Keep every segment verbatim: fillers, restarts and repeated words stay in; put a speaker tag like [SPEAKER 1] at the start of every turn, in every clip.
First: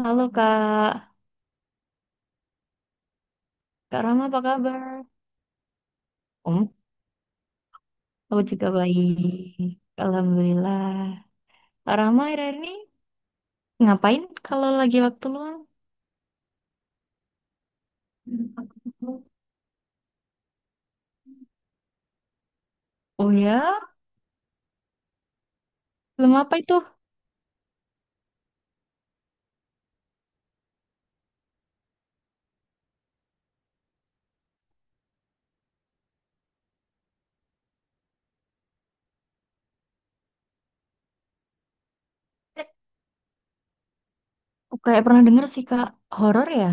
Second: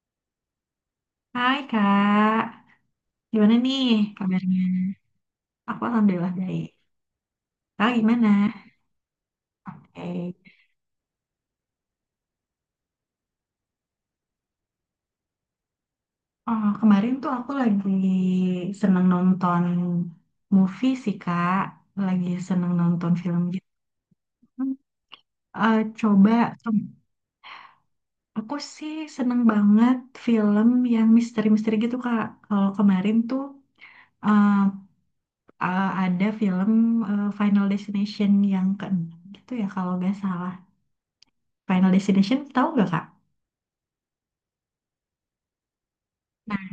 [SPEAKER 1] Halo Kak,
[SPEAKER 2] Hai Kak, gimana nih
[SPEAKER 1] Kak Rama apa
[SPEAKER 2] kabarnya?
[SPEAKER 1] kabar?
[SPEAKER 2] Aku alhamdulillah baik.
[SPEAKER 1] Om,
[SPEAKER 2] Kak gimana?
[SPEAKER 1] aku juga baik.
[SPEAKER 2] Baik.
[SPEAKER 1] Alhamdulillah. Kak Rama akhir-akhir ini ngapain kalau lagi waktu luang?
[SPEAKER 2] Oh, kemarin tuh aku lagi seneng nonton movie sih Kak, lagi seneng nonton
[SPEAKER 1] Oh
[SPEAKER 2] film gitu.
[SPEAKER 1] ya,
[SPEAKER 2] Eh,
[SPEAKER 1] film
[SPEAKER 2] coba,
[SPEAKER 1] apa itu?
[SPEAKER 2] aku sih seneng banget film yang misteri-misteri gitu Kak. Kalau kemarin tuh eh, eh, ada film eh, Final Destination yang keenam gitu ya kalau nggak salah. Final Destination tahu nggak Kak?
[SPEAKER 1] Oh, kayak pernah denger sih Kak, horor ya?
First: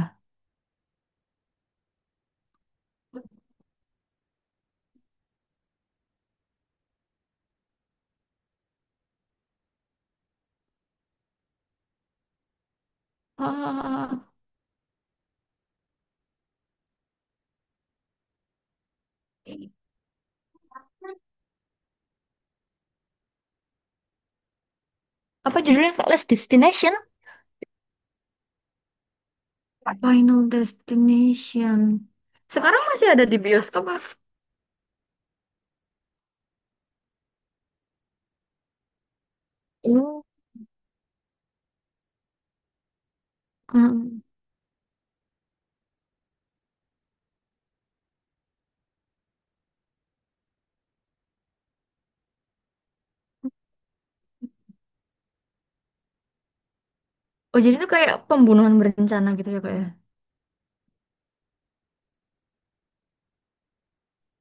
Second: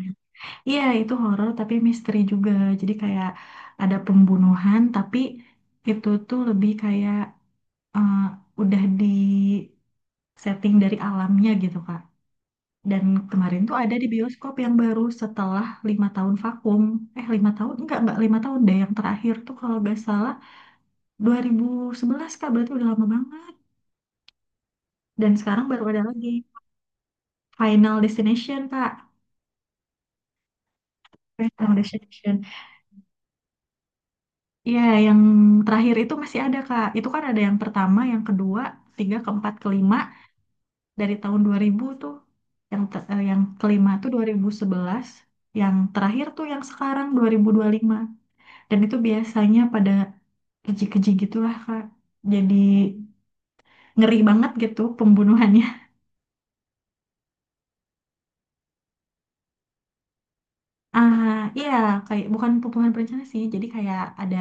[SPEAKER 2] Iya, itu horor tapi misteri juga. Jadi kayak ada pembunuhan tapi itu tuh lebih kayak eh, udah di setting dari alamnya gitu, Kak. Dan kemarin tuh ada di
[SPEAKER 1] Ah,
[SPEAKER 2] bioskop yang baru setelah lima tahun vakum. Eh, lima tahun? Enggak, enggak lima tahun deh. Yang terakhir tuh kalau nggak salah dua ribu sebelas, Kak. Berarti udah lama banget. Dan sekarang
[SPEAKER 1] apa
[SPEAKER 2] baru
[SPEAKER 1] judulnya
[SPEAKER 2] ada
[SPEAKER 1] Kak?
[SPEAKER 2] lagi
[SPEAKER 1] Last Destination?
[SPEAKER 2] Final Destination, Kak.
[SPEAKER 1] Final
[SPEAKER 2] Final
[SPEAKER 1] Destination.
[SPEAKER 2] Destination.
[SPEAKER 1] Sekarang masih ada di bioskop, Kak?
[SPEAKER 2] Iya, yang terakhir itu masih ada, Kak. Itu kan ada yang pertama, yang kedua, tiga, keempat, kelima
[SPEAKER 1] Oh,
[SPEAKER 2] dari tahun dua ribu tuh. Yang te- eh, yang kelima tuh
[SPEAKER 1] mm.
[SPEAKER 2] dua ribu sebelas, yang terakhir tuh yang sekarang dua ribu dua puluh lima. Dan itu biasanya pada keji-keji gitulah, Kak. Jadi ngeri banget gitu pembunuhannya.
[SPEAKER 1] Oh, jadi itu kayak pembunuhan berencana gitu ya Kak
[SPEAKER 2] Ah, iya, kayak bukan pembunuhan berencana sih. Jadi kayak ada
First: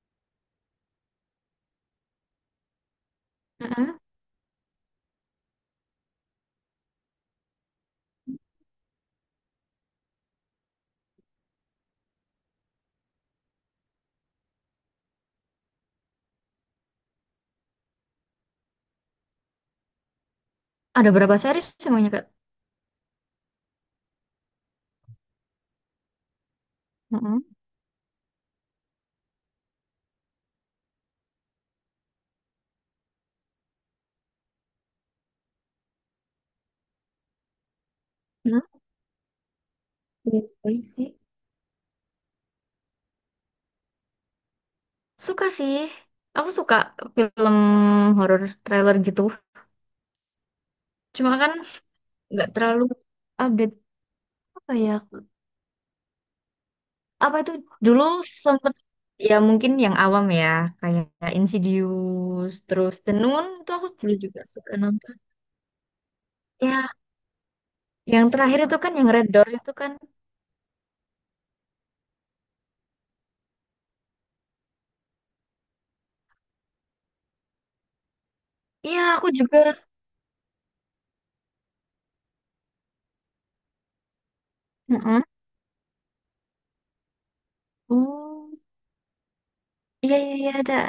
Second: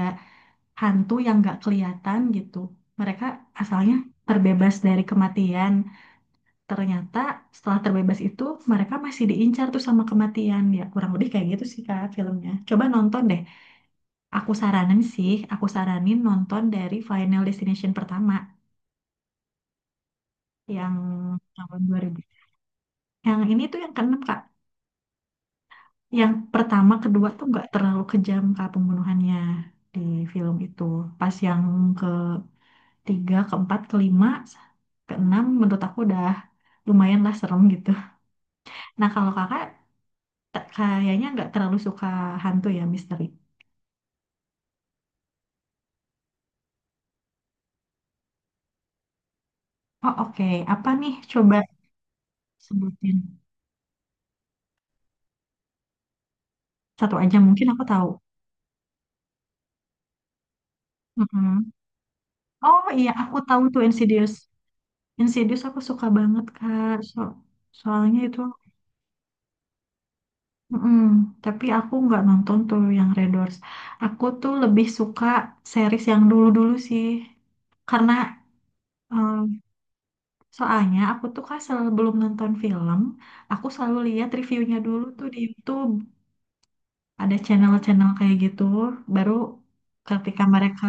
[SPEAKER 2] hantu yang nggak kelihatan gitu. Mereka asalnya
[SPEAKER 1] ya?
[SPEAKER 2] terbebas dari kematian. Ternyata setelah terbebas itu mereka masih diincar tuh sama kematian, ya kurang lebih kayak gitu sih Kak filmnya. Coba nonton deh. Aku saranin sih aku saranin nonton dari Final Destination pertama yang
[SPEAKER 1] Ada berapa series
[SPEAKER 2] tahun
[SPEAKER 1] semuanya,
[SPEAKER 2] dua ribu.
[SPEAKER 1] Kak?
[SPEAKER 2] Yang ini tuh yang keenam Kak. Yang pertama kedua
[SPEAKER 1] Mm-mm.
[SPEAKER 2] tuh nggak terlalu kejam Kak pembunuhannya. Di film itu pas yang ketiga keempat kelima keenam menurut aku udah lumayan lah serem gitu.
[SPEAKER 1] Nah,
[SPEAKER 2] Nah, kalau kakak
[SPEAKER 1] iya
[SPEAKER 2] t-
[SPEAKER 1] boleh sih.
[SPEAKER 2] kayaknya nggak terlalu suka hantu ya, misteri.
[SPEAKER 1] Suka sih. Aku suka film horor trailer gitu.
[SPEAKER 2] Oh, oke. Apa nih,
[SPEAKER 1] Cuma kan
[SPEAKER 2] coba
[SPEAKER 1] nggak terlalu
[SPEAKER 2] sebutin
[SPEAKER 1] update apa ya.
[SPEAKER 2] satu aja
[SPEAKER 1] Apa itu
[SPEAKER 2] mungkin aku
[SPEAKER 1] dulu
[SPEAKER 2] tahu.
[SPEAKER 1] sempet ya mungkin yang awam ya kayak
[SPEAKER 2] Mm-mm.
[SPEAKER 1] Insidious
[SPEAKER 2] Oh
[SPEAKER 1] terus
[SPEAKER 2] iya,
[SPEAKER 1] The
[SPEAKER 2] aku
[SPEAKER 1] Nun
[SPEAKER 2] tahu
[SPEAKER 1] itu
[SPEAKER 2] tuh
[SPEAKER 1] aku dulu
[SPEAKER 2] Insidious.
[SPEAKER 1] juga suka nonton.
[SPEAKER 2] Insidious aku suka banget Kak.
[SPEAKER 1] Ya,
[SPEAKER 2] So soalnya
[SPEAKER 1] yang
[SPEAKER 2] itu,
[SPEAKER 1] terakhir itu kan yang Red Door itu kan.
[SPEAKER 2] mm-mm. Tapi aku nggak nonton tuh yang Red Doors. Aku tuh lebih suka series yang dulu-dulu sih, karena
[SPEAKER 1] Iya, aku
[SPEAKER 2] em,
[SPEAKER 1] juga.
[SPEAKER 2] soalnya aku tuh kan sebelum nonton film, aku selalu lihat reviewnya dulu
[SPEAKER 1] Mm-mm.
[SPEAKER 2] tuh di YouTube. Ada channel-channel kayak
[SPEAKER 1] Oh,
[SPEAKER 2] gitu, baru
[SPEAKER 1] iya iya
[SPEAKER 2] ketika
[SPEAKER 1] iya ada.
[SPEAKER 2] mereka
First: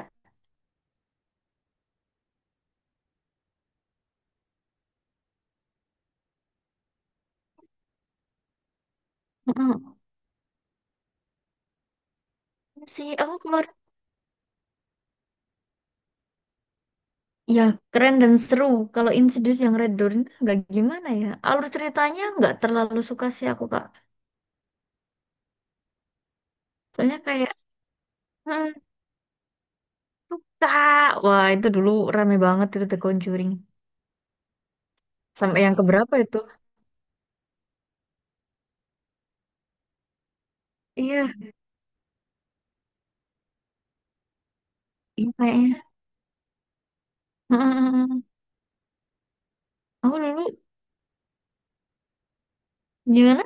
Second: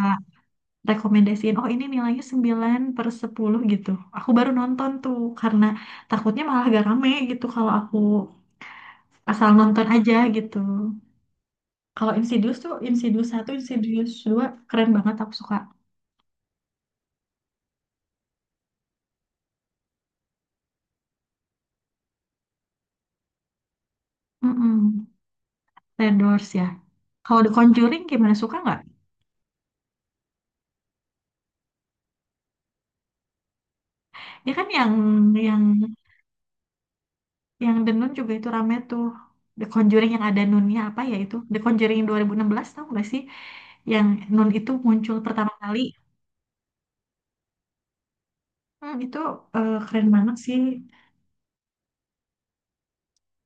[SPEAKER 2] rekomendasiin, oh ini nilainya sembilan per sepuluh gitu, aku baru nonton tuh, karena takutnya malah gak rame gitu kalau aku asal nonton
[SPEAKER 1] Mm-mm.
[SPEAKER 2] aja gitu. Kalau Insidious tuh,
[SPEAKER 1] Sih,
[SPEAKER 2] Insidious
[SPEAKER 1] aku
[SPEAKER 2] satu,
[SPEAKER 1] kemarin
[SPEAKER 2] Insidious dua keren banget, aku suka
[SPEAKER 1] ya, keren dan seru. Kalau Insidious yang Red Dawn nggak gimana ya. Alur ceritanya nggak terlalu suka sih aku, Kak.
[SPEAKER 2] mm The Doors ya.
[SPEAKER 1] Soalnya
[SPEAKER 2] Kalau The
[SPEAKER 1] kayak,
[SPEAKER 2] Conjuring gimana, suka
[SPEAKER 1] hmm,
[SPEAKER 2] nggak?
[SPEAKER 1] suka. Wah, itu dulu rame banget itu The Conjuring.
[SPEAKER 2] Ya kan yang
[SPEAKER 1] Sampai
[SPEAKER 2] yang
[SPEAKER 1] yang keberapa itu?
[SPEAKER 2] yang The Nun juga itu rame tuh. The Conjuring yang ada Nunnya apa ya,
[SPEAKER 1] Iya,
[SPEAKER 2] itu The Conjuring dua ribu enam belas tau nggak sih, yang Nun itu muncul
[SPEAKER 1] iya
[SPEAKER 2] pertama
[SPEAKER 1] kayaknya.
[SPEAKER 2] kali.
[SPEAKER 1] Hmm,
[SPEAKER 2] Hmm, itu eh, keren
[SPEAKER 1] aku
[SPEAKER 2] banget
[SPEAKER 1] dulu
[SPEAKER 2] sih.
[SPEAKER 1] gimana?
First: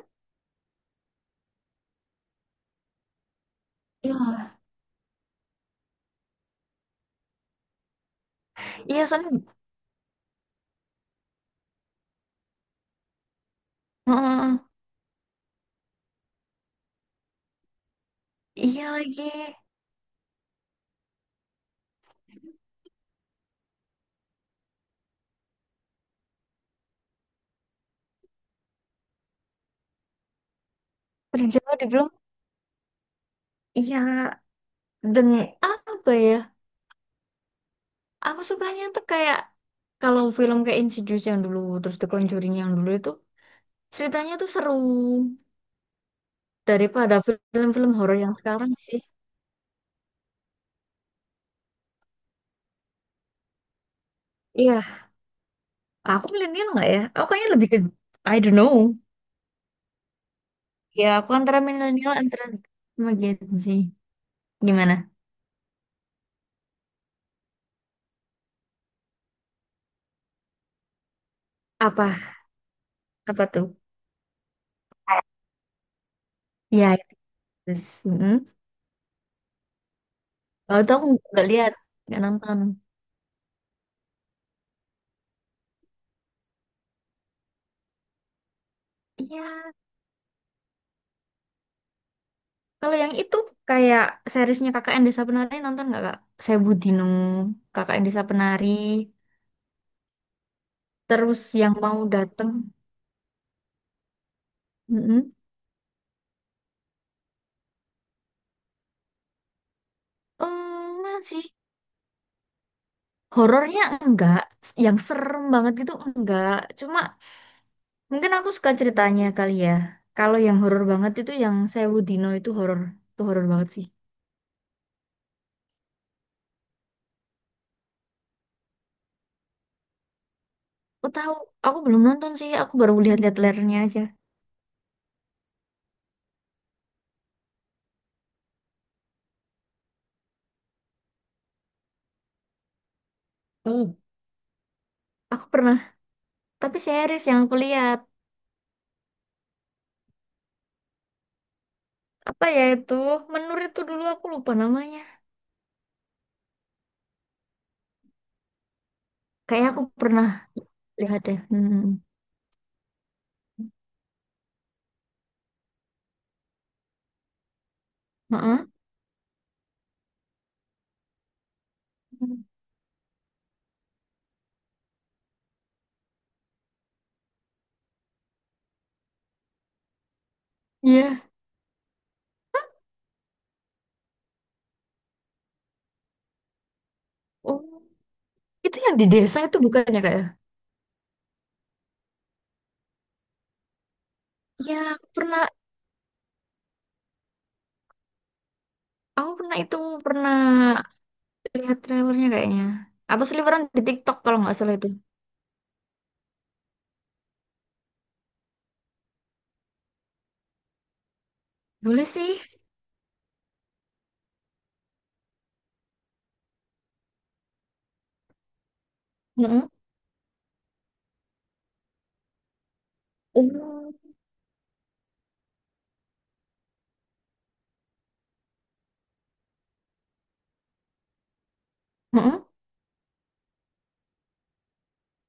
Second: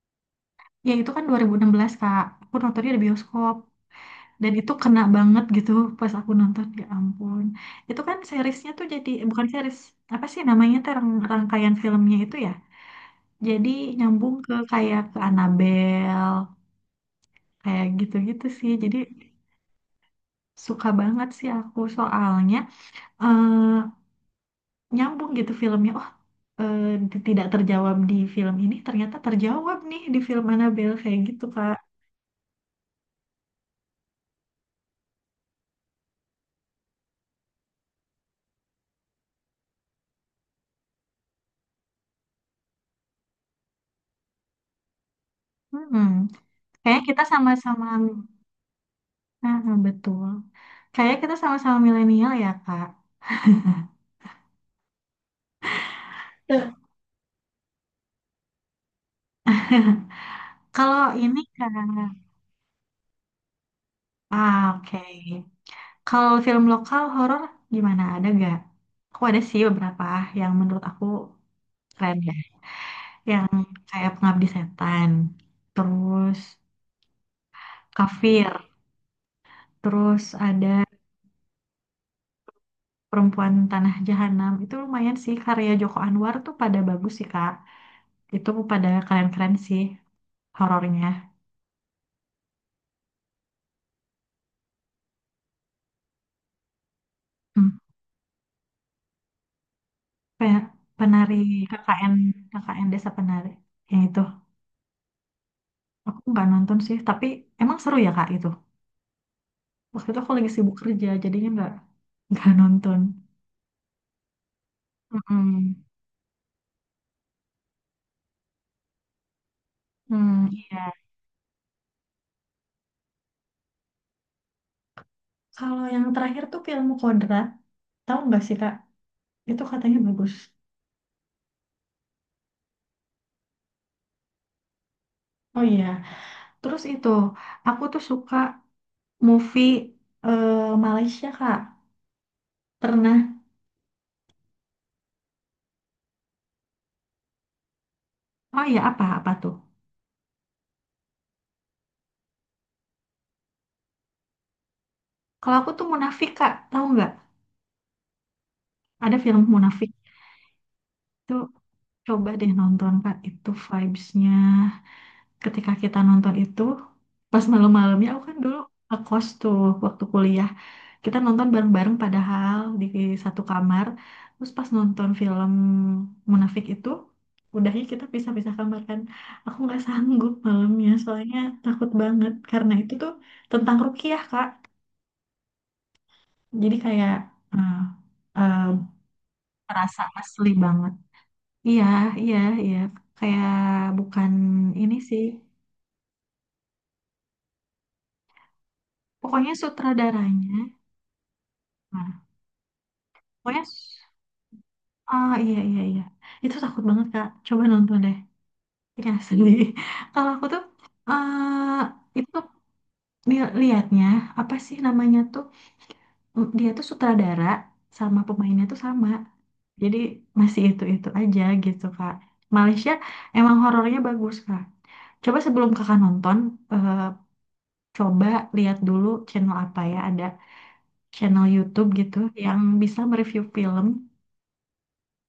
[SPEAKER 2] Ya itu kan dua ribu enam belas Kak. Aku nontonnya di bioskop. Dan
[SPEAKER 1] Iya,
[SPEAKER 2] itu kena banget gitu pas aku nonton. Ya ampun. Itu kan seriesnya tuh
[SPEAKER 1] iya
[SPEAKER 2] jadi, eh,
[SPEAKER 1] soalnya,
[SPEAKER 2] bukan series. Apa sih namanya tuh, rang- rangkaian filmnya itu ya. Jadi nyambung ke
[SPEAKER 1] hmm,
[SPEAKER 2] kayak ke Annabelle. Kayak gitu-gitu sih.
[SPEAKER 1] iya
[SPEAKER 2] Jadi
[SPEAKER 1] lagi.
[SPEAKER 2] suka banget sih aku, soalnya eh, nyambung gitu filmnya. Oh, eh, di- tidak terjawab di film ini ternyata terjawab nih di film Annabelle kayak gitu
[SPEAKER 1] Berjawa
[SPEAKER 2] Kak.
[SPEAKER 1] di belum. Iya, dan apa ya? Aku sukanya tuh kayak kalau film kayak Insidious yang dulu, terus The Conjuring yang dulu itu ceritanya tuh seru
[SPEAKER 2] Hmm. Kayaknya
[SPEAKER 1] daripada
[SPEAKER 2] kita sama-sama.
[SPEAKER 1] film-film horor yang sekarang sih.
[SPEAKER 2] Ah, betul. Kayaknya kita sama-sama milenial ya, Kak.
[SPEAKER 1] Iya, aku milenial
[SPEAKER 2] Nah,
[SPEAKER 1] nggak ya? Aku kayaknya lebih ke, I don't know.
[SPEAKER 2] kalau
[SPEAKER 1] Ya, aku
[SPEAKER 2] ini
[SPEAKER 1] antara
[SPEAKER 2] Kak,
[SPEAKER 1] milenial antara sama Gen Z.
[SPEAKER 2] ah, oke.
[SPEAKER 1] Gimana?
[SPEAKER 2] Kalau film lokal horor gimana, ada gak? Aku ada sih beberapa yang menurut aku keren
[SPEAKER 1] Apa?
[SPEAKER 2] ya.
[SPEAKER 1] Apa
[SPEAKER 2] Yang
[SPEAKER 1] tuh?
[SPEAKER 2] kayak Pengabdi Setan, terus
[SPEAKER 1] Iya, yes. Mm-mm.
[SPEAKER 2] Kafir, terus ada
[SPEAKER 1] Kalau itu aku nggak lihat, nggak nonton.
[SPEAKER 2] Perempuan Tanah Jahanam. Itu lumayan sih, karya Joko Anwar tuh pada bagus sih Kak. Itu pada keren-keren
[SPEAKER 1] Iya,
[SPEAKER 2] sih horornya.
[SPEAKER 1] kalau yang itu kayak seriesnya K K N Desa Penari nonton nggak kak? Saya Budino,
[SPEAKER 2] Hmm.
[SPEAKER 1] K K N Desa Penari,
[SPEAKER 2] Pe- penari.
[SPEAKER 1] terus yang mau
[SPEAKER 2] KKN
[SPEAKER 1] dateng.
[SPEAKER 2] KKN Desa Penari yang itu
[SPEAKER 1] Mm-mm.
[SPEAKER 2] aku nggak nonton sih, tapi emang seru ya Kak itu. Waktu itu aku
[SPEAKER 1] Eh,
[SPEAKER 2] lagi sibuk kerja
[SPEAKER 1] masih.
[SPEAKER 2] jadinya nggak nggak nonton.
[SPEAKER 1] Horornya enggak, yang serem banget
[SPEAKER 2] Mm-mm.
[SPEAKER 1] gitu enggak. Cuma mungkin aku suka ceritanya kali ya. Kalau
[SPEAKER 2] Hmm,
[SPEAKER 1] yang horor
[SPEAKER 2] iya,
[SPEAKER 1] banget itu yang Sewu Dino itu horor, itu horor banget sih.
[SPEAKER 2] kalau yang terakhir tuh film Kodrat, tahu nggak sih Kak, itu katanya bagus.
[SPEAKER 1] Aku tahu, aku belum nonton sih, aku baru lihat-lihat trailernya aja.
[SPEAKER 2] Oh iya, terus itu aku tuh suka movie eh, Malaysia Kak, pernah.
[SPEAKER 1] Oh, aku pernah, tapi series yang aku lihat
[SPEAKER 2] Oh iya, apa apa tuh,
[SPEAKER 1] apa ya itu menur itu dulu aku lupa namanya.
[SPEAKER 2] kalau aku tuh Munafik Kak tahu nggak, ada film
[SPEAKER 1] Kayak aku
[SPEAKER 2] Munafik.
[SPEAKER 1] pernah lihat
[SPEAKER 2] Itu
[SPEAKER 1] deh. Hmm.
[SPEAKER 2] coba deh nonton Kak, itu vibes-nya ketika kita nonton itu pas malam-malamnya. Aku kan dulu
[SPEAKER 1] Heeh.
[SPEAKER 2] ngekos tuh waktu kuliah. Kita nonton bareng-bareng padahal di satu kamar. Terus pas nonton film Munafik itu udahnya kita pisah-pisah kamar kan. Aku nggak sanggup malamnya
[SPEAKER 1] Iya.
[SPEAKER 2] soalnya takut banget, karena itu tuh tentang rukiah Kak. Jadi kayak eh,
[SPEAKER 1] Oh,
[SPEAKER 2] eh,
[SPEAKER 1] itu yang di desa itu bukan ya
[SPEAKER 2] merasa
[SPEAKER 1] kak ya?
[SPEAKER 2] asli banget. Iya, iya, iya. Kayak bukan
[SPEAKER 1] Iya,
[SPEAKER 2] ini
[SPEAKER 1] aku
[SPEAKER 2] sih.
[SPEAKER 1] pernah, aku
[SPEAKER 2] Pokoknya
[SPEAKER 1] pernah itu pernah
[SPEAKER 2] sutradaranya.
[SPEAKER 1] lihat
[SPEAKER 2] Nah,
[SPEAKER 1] trailernya kayaknya. Atau seliweran
[SPEAKER 2] pokoknya,
[SPEAKER 1] di TikTok kalau nggak salah itu.
[SPEAKER 2] ah iya, iya, iya. Itu takut banget, Kak. Coba nonton deh. Iya, sedih. Kalau aku tuh, eh
[SPEAKER 1] Boleh
[SPEAKER 2] itu
[SPEAKER 1] sih.
[SPEAKER 2] tuh li- liatnya, apa sih namanya tuh, mm, dia tuh sutradara sama pemainnya tuh sama.
[SPEAKER 1] Heeh.
[SPEAKER 2] Jadi masih itu-itu aja gitu, Kak. Malaysia emang
[SPEAKER 1] Oh.
[SPEAKER 2] horornya bagus, Kak. Coba sebelum kakak nonton, eh, coba lihat dulu channel apa ya ada, channel YouTube gitu
[SPEAKER 1] Heeh.
[SPEAKER 2] yang bisa mereview film.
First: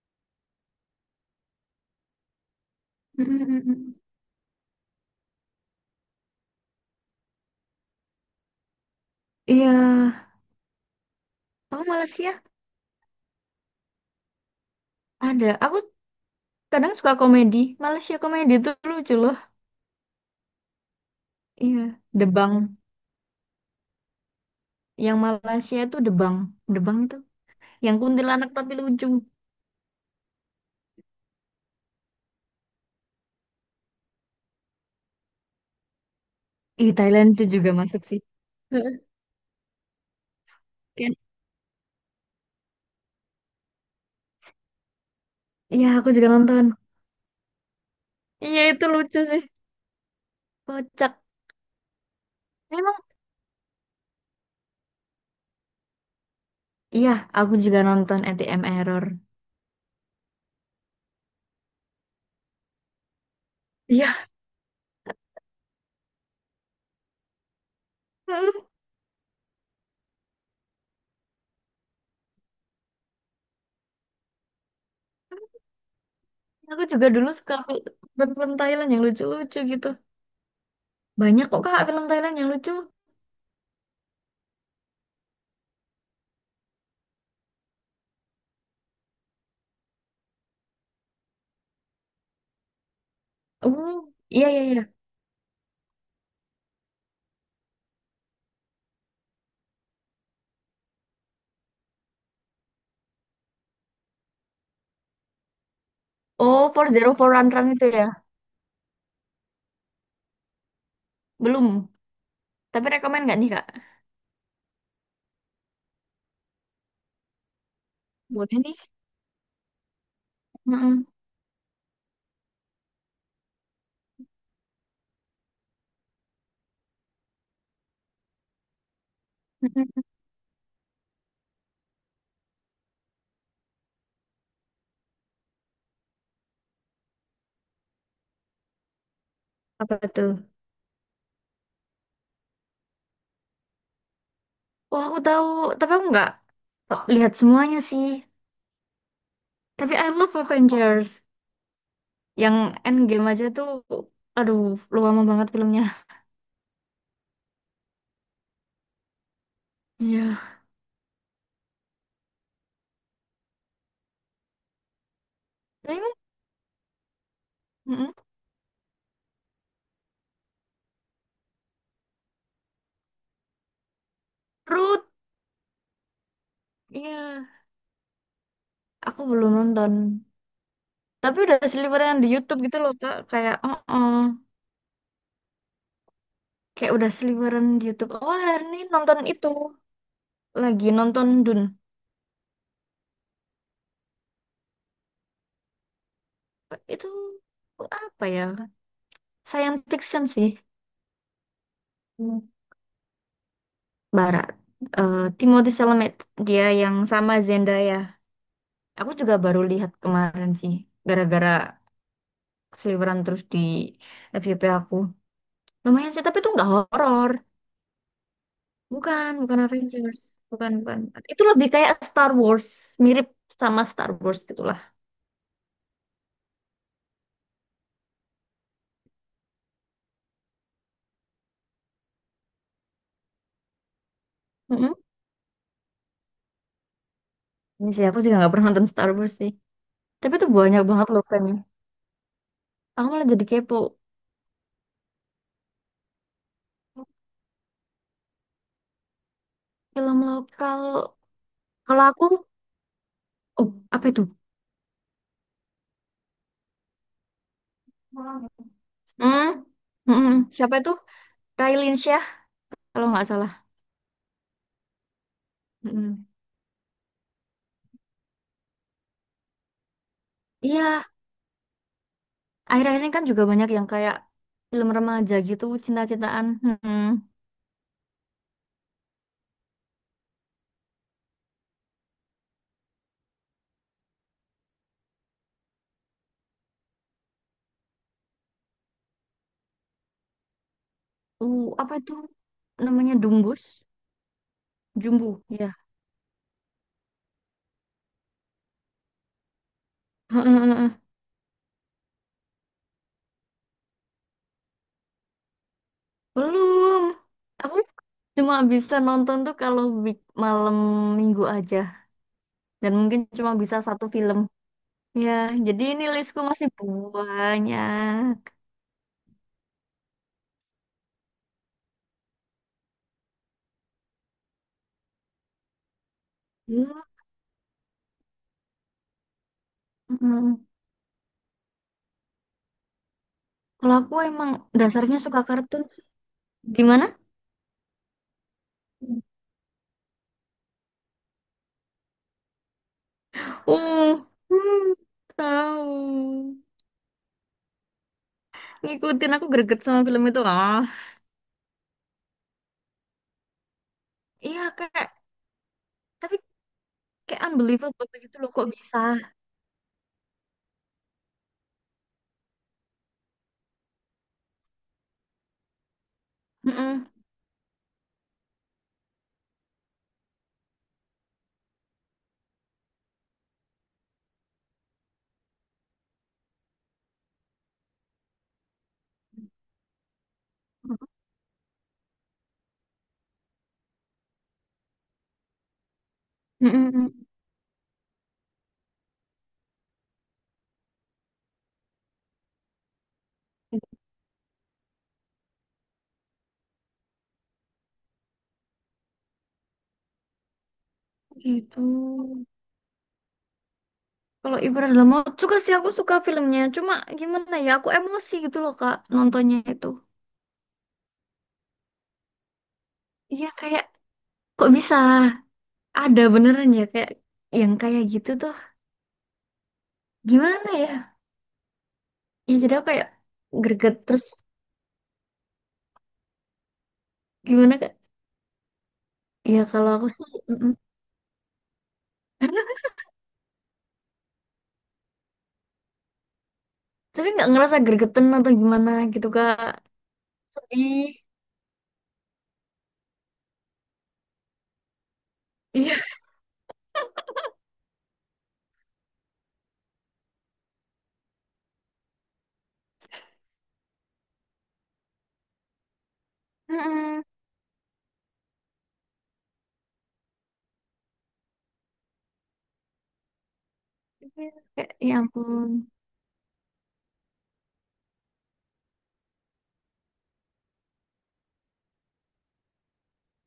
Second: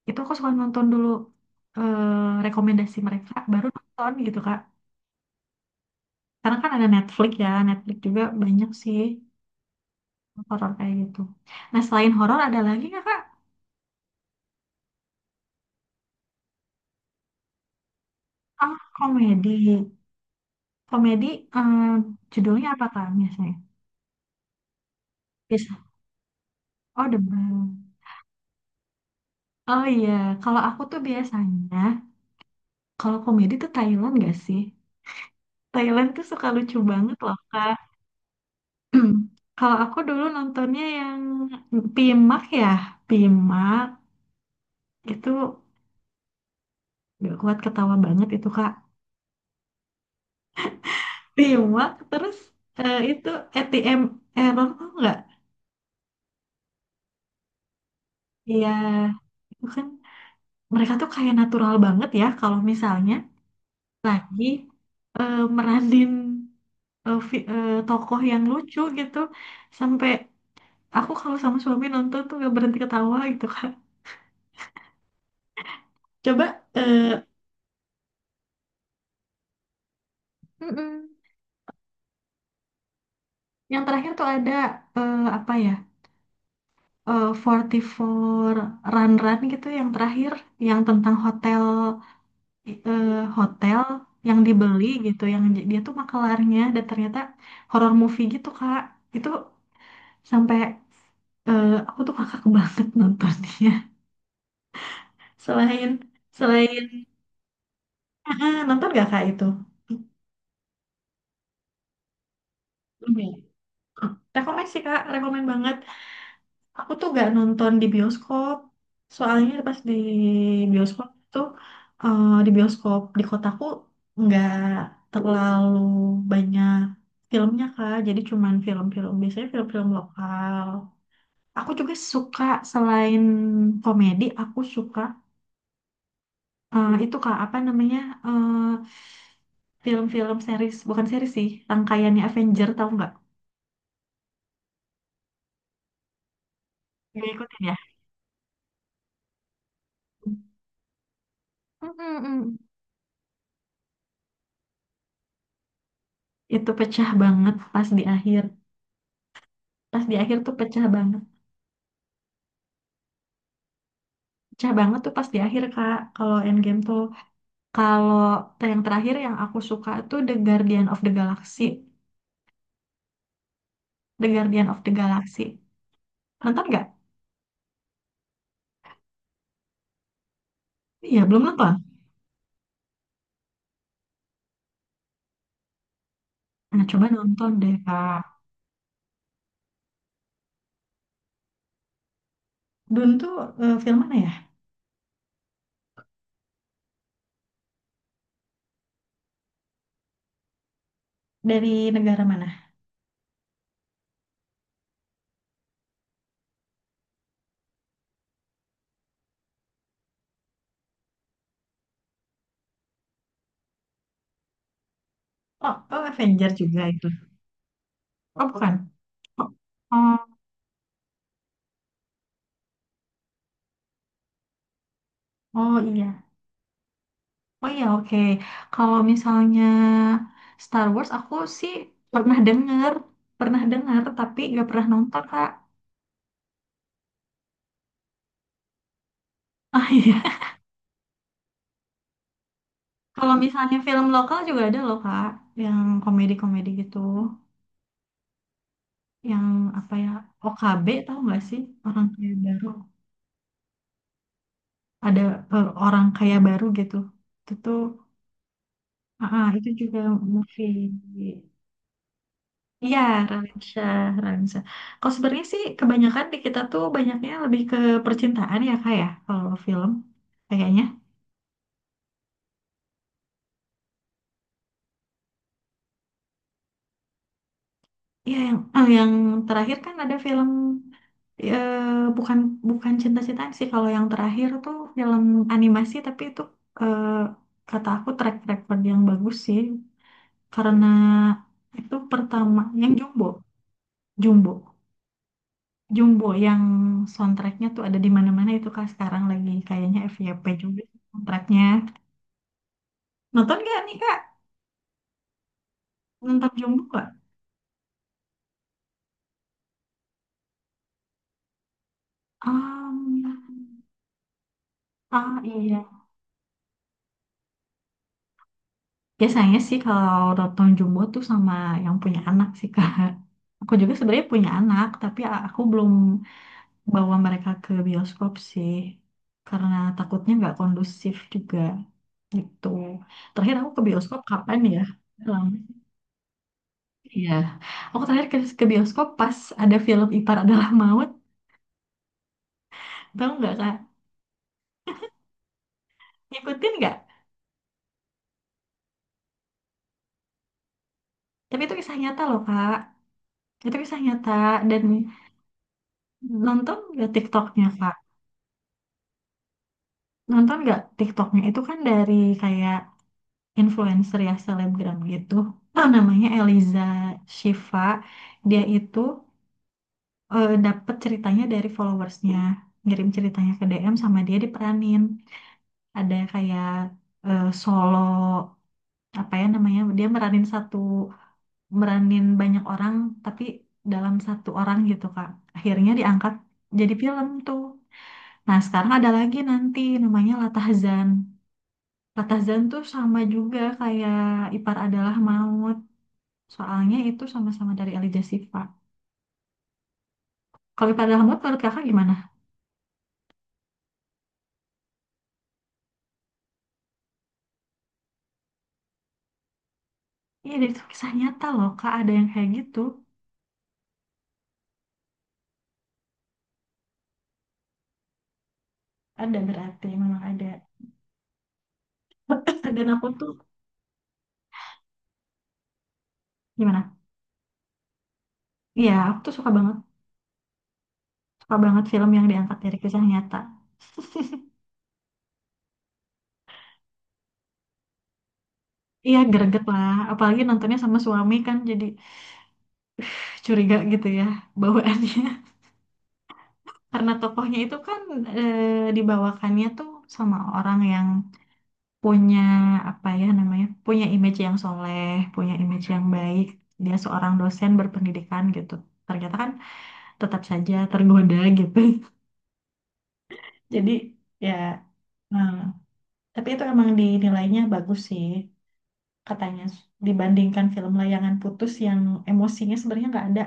[SPEAKER 2] Itu aku suka nonton dulu eh, rekomendasi
[SPEAKER 1] Mm,
[SPEAKER 2] mereka
[SPEAKER 1] mm, mm,
[SPEAKER 2] baru
[SPEAKER 1] mm.
[SPEAKER 2] nonton gitu Kak, karena kan ada Netflix ya, Netflix juga banyak sih
[SPEAKER 1] Iya.
[SPEAKER 2] horor kayak gitu. Nah,
[SPEAKER 1] Aku
[SPEAKER 2] selain
[SPEAKER 1] Malaysia
[SPEAKER 2] horor ada lagi nggak Kak?
[SPEAKER 1] ada. Aku kadang suka komedi. Malaysia komedi itu
[SPEAKER 2] Ah,
[SPEAKER 1] lucu loh.
[SPEAKER 2] komedi, komedi eh,
[SPEAKER 1] Iya.
[SPEAKER 2] judulnya
[SPEAKER 1] Debang.
[SPEAKER 2] apa Kak biasanya,
[SPEAKER 1] Yang
[SPEAKER 2] bisa?
[SPEAKER 1] Malaysia itu Debang. Debang
[SPEAKER 2] Oh,
[SPEAKER 1] itu.
[SPEAKER 2] Demam.
[SPEAKER 1] Yang kuntilanak tapi lucu.
[SPEAKER 2] Oh iya, kalau aku tuh biasanya kalau komedi tuh Thailand gak sih, Thailand tuh suka lucu
[SPEAKER 1] Ih,
[SPEAKER 2] banget
[SPEAKER 1] Thailand
[SPEAKER 2] loh
[SPEAKER 1] itu juga
[SPEAKER 2] Kak.
[SPEAKER 1] masuk sih. Heeh.
[SPEAKER 2] Kalau aku dulu nontonnya
[SPEAKER 1] Kan?
[SPEAKER 2] yang Pimak ya, Pimak itu
[SPEAKER 1] Iya, aku juga nonton.
[SPEAKER 2] gak kuat ketawa banget itu
[SPEAKER 1] Iya,
[SPEAKER 2] Kak.
[SPEAKER 1] itu lucu sih. Kocak.
[SPEAKER 2] Pimak terus
[SPEAKER 1] Memang.
[SPEAKER 2] eh, itu A T M error kok nggak?
[SPEAKER 1] Iya, aku juga nonton A T M
[SPEAKER 2] Iya,
[SPEAKER 1] Error.
[SPEAKER 2] itu kan mereka tuh kayak natural banget ya kalau misalnya
[SPEAKER 1] Iya.
[SPEAKER 2] lagi eh, meranin eh, fi- eh, tokoh yang lucu gitu, sampai aku kalau sama suami nonton tuh gak berhenti ketawa gitu Kak. Coba
[SPEAKER 1] Aku juga
[SPEAKER 2] eh,
[SPEAKER 1] dulu suka fil- film Thailand yang lucu-lucu gitu.
[SPEAKER 2] mm-mm.
[SPEAKER 1] Banyak kok kak film Thailand yang lucu.
[SPEAKER 2] Yang terakhir tuh ada eh, apa ya? Eh, empat puluh empat Run Run gitu yang terakhir, yang tentang hotel eh, hotel
[SPEAKER 1] Oh,
[SPEAKER 2] yang
[SPEAKER 1] iya iya
[SPEAKER 2] dibeli
[SPEAKER 1] iya.
[SPEAKER 2] gitu, yang j- dia tuh makelarnya dan ternyata horror movie gitu Kak. Itu sampai eh, aku tuh kakak banget nontonnya. Selain
[SPEAKER 1] Oh,
[SPEAKER 2] selain
[SPEAKER 1] empat nol empat Run Run itu ya?
[SPEAKER 2] ah, ah, nonton gak Kak itu?
[SPEAKER 1] Belum. Tapi
[SPEAKER 2] Belum
[SPEAKER 1] rekomen
[SPEAKER 2] ya?
[SPEAKER 1] nggak nih kak?
[SPEAKER 2] Ah, rekomen sih Kak, rekomen banget. Aku tuh gak nonton di bioskop.
[SPEAKER 1] Boleh nih.
[SPEAKER 2] Soalnya pas di
[SPEAKER 1] Mm-mm.
[SPEAKER 2] bioskop tuh, eh, di bioskop di kotaku nggak terlalu banyak filmnya Kak. Jadi cuman film-film, biasanya film-film
[SPEAKER 1] Mm-mm.
[SPEAKER 2] lokal. Aku juga suka selain komedi, aku suka eh, itu Kak apa namanya, eh,
[SPEAKER 1] Apa tuh?
[SPEAKER 2] film-film series, bukan series sih, rangkaiannya Avenger tahu nggak?
[SPEAKER 1] Oh, aku tahu. Tapi aku nggak
[SPEAKER 2] Nggak
[SPEAKER 1] lihat
[SPEAKER 2] ikutin ya?
[SPEAKER 1] semuanya sih. Tapi I love Avengers.
[SPEAKER 2] Mm-mm-mm.
[SPEAKER 1] Yang Endgame aja tuh. Aduh, lama banget filmnya.
[SPEAKER 2] Itu pecah banget pas di akhir. Pas di akhir
[SPEAKER 1] Iya.
[SPEAKER 2] tuh pecah banget, pecah banget tuh pas di akhir Kak
[SPEAKER 1] Tapi, kan,
[SPEAKER 2] kalau Endgame tuh.
[SPEAKER 1] mm-mm.
[SPEAKER 2] Kalau te- yang terakhir yang aku suka tuh The Guardian of the Galaxy. The Guardian of the
[SPEAKER 1] Ruth.
[SPEAKER 2] Galaxy nonton nggak?
[SPEAKER 1] Iya. Aku belum nonton.
[SPEAKER 2] Iya,
[SPEAKER 1] Tapi
[SPEAKER 2] belum
[SPEAKER 1] udah
[SPEAKER 2] nonton.
[SPEAKER 1] seliweran di YouTube gitu loh, Kak. Kayak, oh, oh.
[SPEAKER 2] Nah,
[SPEAKER 1] Kayak
[SPEAKER 2] coba
[SPEAKER 1] udah
[SPEAKER 2] nonton
[SPEAKER 1] seliweran
[SPEAKER 2] deh
[SPEAKER 1] di YouTube.
[SPEAKER 2] Kak.
[SPEAKER 1] Oh, hari ini nonton itu. Lagi nonton Dun.
[SPEAKER 2] Dune tuh eh, film mana ya,
[SPEAKER 1] Itu apa ya? Science fiction sih.
[SPEAKER 2] dari negara mana?
[SPEAKER 1] Hmm. Barat. Eh, Timothy Chalamet. Dia yang sama Zendaya. Aku juga baru lihat kemarin sih. Gara-gara seliweran terus di F Y P aku.
[SPEAKER 2] Oh, oh,
[SPEAKER 1] Lumayan sih, tapi
[SPEAKER 2] Avenger
[SPEAKER 1] itu nggak
[SPEAKER 2] juga itu?
[SPEAKER 1] horor.
[SPEAKER 2] Oh, bukan.
[SPEAKER 1] Bukan,
[SPEAKER 2] Oh,
[SPEAKER 1] bukan Avengers.
[SPEAKER 2] oh,
[SPEAKER 1] Bukan, bukan. Itu lebih kayak Star Wars. Mirip sama Star Wars gitu.
[SPEAKER 2] oh, iya, oh iya, oke. Kalau misalnya Star Wars, aku sih pernah dengar, pernah dengar tapi nggak pernah
[SPEAKER 1] Mm-mm.
[SPEAKER 2] nonton Kak.
[SPEAKER 1] Ini sih aku juga nggak pernah nonton Star Wars sih.
[SPEAKER 2] Ah iya.
[SPEAKER 1] Tapi itu banyak banget loh kan. Aku malah
[SPEAKER 2] Kalau
[SPEAKER 1] jadi kepo.
[SPEAKER 2] misalnya film lokal juga ada loh Kak, yang komedi-komedi gitu, yang apa ya,
[SPEAKER 1] Film
[SPEAKER 2] O K B
[SPEAKER 1] lokal.
[SPEAKER 2] tahu nggak sih,
[SPEAKER 1] Kalau
[SPEAKER 2] orang
[SPEAKER 1] aku,
[SPEAKER 2] kaya baru,
[SPEAKER 1] oh apa itu?
[SPEAKER 2] ada eh, orang kaya baru gitu. Itu tuh, ah, ah,
[SPEAKER 1] Hmm,
[SPEAKER 2] itu juga
[SPEAKER 1] mm-mm.
[SPEAKER 2] movie.
[SPEAKER 1] Siapa itu? Raline Shah
[SPEAKER 2] Iya,
[SPEAKER 1] kalau nggak salah.
[SPEAKER 2] Ransha, Ransha. Kalau sebenarnya sih
[SPEAKER 1] Mm-mm.
[SPEAKER 2] kebanyakan di kita tuh banyaknya lebih ke percintaan ya Kak ya, kalau film kayaknya.
[SPEAKER 1] Iya, akhir-akhir ini kan juga banyak yang kayak film remaja gitu, cinta-cintaan. Mm-mm.
[SPEAKER 2] Ya yang eh, yang terakhir kan ada film, eh, bukan, bukan cinta-cintaan sih, kalau yang terakhir tuh film animasi, tapi itu eh, kata aku track record yang bagus sih, karena
[SPEAKER 1] Uh,
[SPEAKER 2] itu
[SPEAKER 1] apa itu?
[SPEAKER 2] pertama yang
[SPEAKER 1] Namanya
[SPEAKER 2] Jumbo.
[SPEAKER 1] Dumbus,
[SPEAKER 2] Jumbo,
[SPEAKER 1] Jumbu, ya.
[SPEAKER 2] Jumbo yang soundtracknya tuh ada di mana-mana itu Kak, sekarang lagi kayaknya F Y P juga
[SPEAKER 1] Heeh,
[SPEAKER 2] soundtracknya, nonton gak nih Kak, nonton Jumbo
[SPEAKER 1] belum.
[SPEAKER 2] gak?
[SPEAKER 1] Aku cuma bisa nonton tuh kalau week malam minggu aja. Dan mungkin cuma
[SPEAKER 2] Am,
[SPEAKER 1] bisa satu film ya,
[SPEAKER 2] ah iya.
[SPEAKER 1] jadi ini listku masih banyak.
[SPEAKER 2] Biasanya sih kalau nonton Jumbo tuh sama yang punya anak sih Kak. Aku juga sebenarnya punya anak, tapi a- aku belum
[SPEAKER 1] Ya,
[SPEAKER 2] bawa mereka ke bioskop sih, karena takutnya nggak
[SPEAKER 1] mm.
[SPEAKER 2] kondusif juga gitu. Terakhir aku ke
[SPEAKER 1] Kalau aku
[SPEAKER 2] bioskop
[SPEAKER 1] emang
[SPEAKER 2] kapan ya?
[SPEAKER 1] dasarnya suka
[SPEAKER 2] Lama.
[SPEAKER 1] kartun sih gimana.
[SPEAKER 2] Iya. Aku terakhir ke, ke bioskop pas ada film Ipar Adalah Maut. Tahu nggak Kak?
[SPEAKER 1] Oh, hmm, tahu.
[SPEAKER 2] Ngikutin nggak?
[SPEAKER 1] Ngikutin, aku greget sama film itu ah.
[SPEAKER 2] Tapi itu kisah nyata loh Kak. Itu kisah nyata,
[SPEAKER 1] Iya
[SPEAKER 2] dan
[SPEAKER 1] kayak tapi
[SPEAKER 2] nonton nggak
[SPEAKER 1] kayak
[SPEAKER 2] TikToknya.
[SPEAKER 1] unbelievable gitu loh kok bisa.
[SPEAKER 2] Nonton nggak TikToknya, itu kan dari kayak influencer ya, selebgram gitu. Ah, namanya Eliza
[SPEAKER 1] Mm-mm.
[SPEAKER 2] Shiva. Dia itu eh, dapet ceritanya dari followersnya. Ngirim ceritanya ke D M sama dia diperanin. Ada kayak eh, solo, apa ya namanya? Dia meranin satu meranin banyak orang tapi dalam satu orang gitu Kak. Akhirnya diangkat jadi
[SPEAKER 1] Mm-mm.
[SPEAKER 2] film tuh. Nah, sekarang ada lagi nanti namanya Latahzan. Ratazan tuh sama juga kayak Ipar Adalah Maut. Soalnya itu sama-sama dari Elijah Shiva. Kalau Ipar Adalah Maut menurut
[SPEAKER 1] Gitu.
[SPEAKER 2] kakak gimana?
[SPEAKER 1] Kalau ibarat dalam mau suka sih aku suka filmnya. Cuma gimana ya, aku emosi gitu loh Kak nontonnya itu.
[SPEAKER 2] Iya dari itu kisah nyata loh Kak, ada yang kayak gitu.
[SPEAKER 1] Iya kayak kok bisa ada beneran ya kayak yang kayak gitu tuh
[SPEAKER 2] Ada, berarti memang ada.
[SPEAKER 1] gimana ya? Ya jadi
[SPEAKER 2] Dan
[SPEAKER 1] aku
[SPEAKER 2] aku
[SPEAKER 1] kayak
[SPEAKER 2] tuh
[SPEAKER 1] greget terus
[SPEAKER 2] gimana?
[SPEAKER 1] gimana kak?
[SPEAKER 2] Iya aku tuh suka
[SPEAKER 1] Ya
[SPEAKER 2] banget.
[SPEAKER 1] kalau aku sih mm-mm.
[SPEAKER 2] Suka banget film yang diangkat dari kisah nyata.
[SPEAKER 1] Tapi nggak ngerasa gregetan atau gimana
[SPEAKER 2] Iya
[SPEAKER 1] gitu
[SPEAKER 2] greget
[SPEAKER 1] kak
[SPEAKER 2] lah. Apalagi nontonnya sama
[SPEAKER 1] sedih.
[SPEAKER 2] suami kan, jadi curiga gitu ya bawaannya.
[SPEAKER 1] Iya.
[SPEAKER 2] Karena tokohnya itu kan eh, dibawakannya tuh sama orang yang punya apa ya namanya, punya image yang soleh, punya image yang baik, dia
[SPEAKER 1] Mm-mm.
[SPEAKER 2] seorang dosen berpendidikan gitu, ternyata kan tetap saja tergoda gitu. Jadi
[SPEAKER 1] Iya,
[SPEAKER 2] ya,
[SPEAKER 1] kayak ya
[SPEAKER 2] eh,
[SPEAKER 1] ampun.
[SPEAKER 2] tapi itu emang dinilainya bagus sih katanya, dibandingkan film Layangan Putus yang emosinya sebenarnya nggak ada,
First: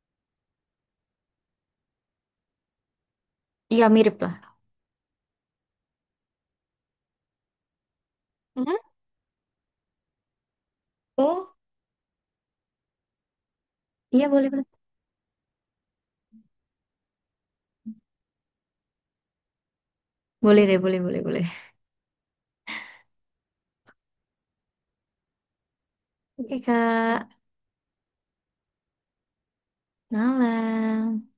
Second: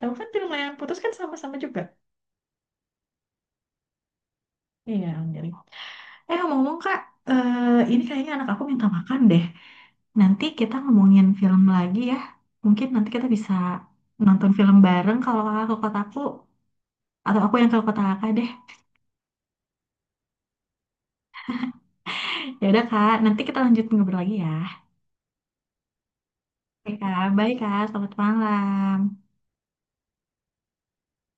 [SPEAKER 2] tahu kan film Layangan Putus kan sama-sama juga,
[SPEAKER 1] Iya mirip lah.
[SPEAKER 2] iya jadi. Eh ngomong-ngomong Kak, eh, ini kayaknya anak aku
[SPEAKER 1] Mhm.
[SPEAKER 2] minta makan deh. Nanti kita ngomongin
[SPEAKER 1] Oh
[SPEAKER 2] film lagi ya. Mungkin nanti kita bisa
[SPEAKER 1] iya boleh
[SPEAKER 2] nonton
[SPEAKER 1] boleh.
[SPEAKER 2] film bareng kalau kakak ke kotaku atau aku yang ke kota kakak deh.
[SPEAKER 1] Boleh deh boleh boleh boleh.
[SPEAKER 2] Ya udah Kak, nanti kita lanjut ngobrol lagi ya.
[SPEAKER 1] Oke
[SPEAKER 2] Oke
[SPEAKER 1] kak,
[SPEAKER 2] Kak, bye Kak, selamat malam.
[SPEAKER 1] malam.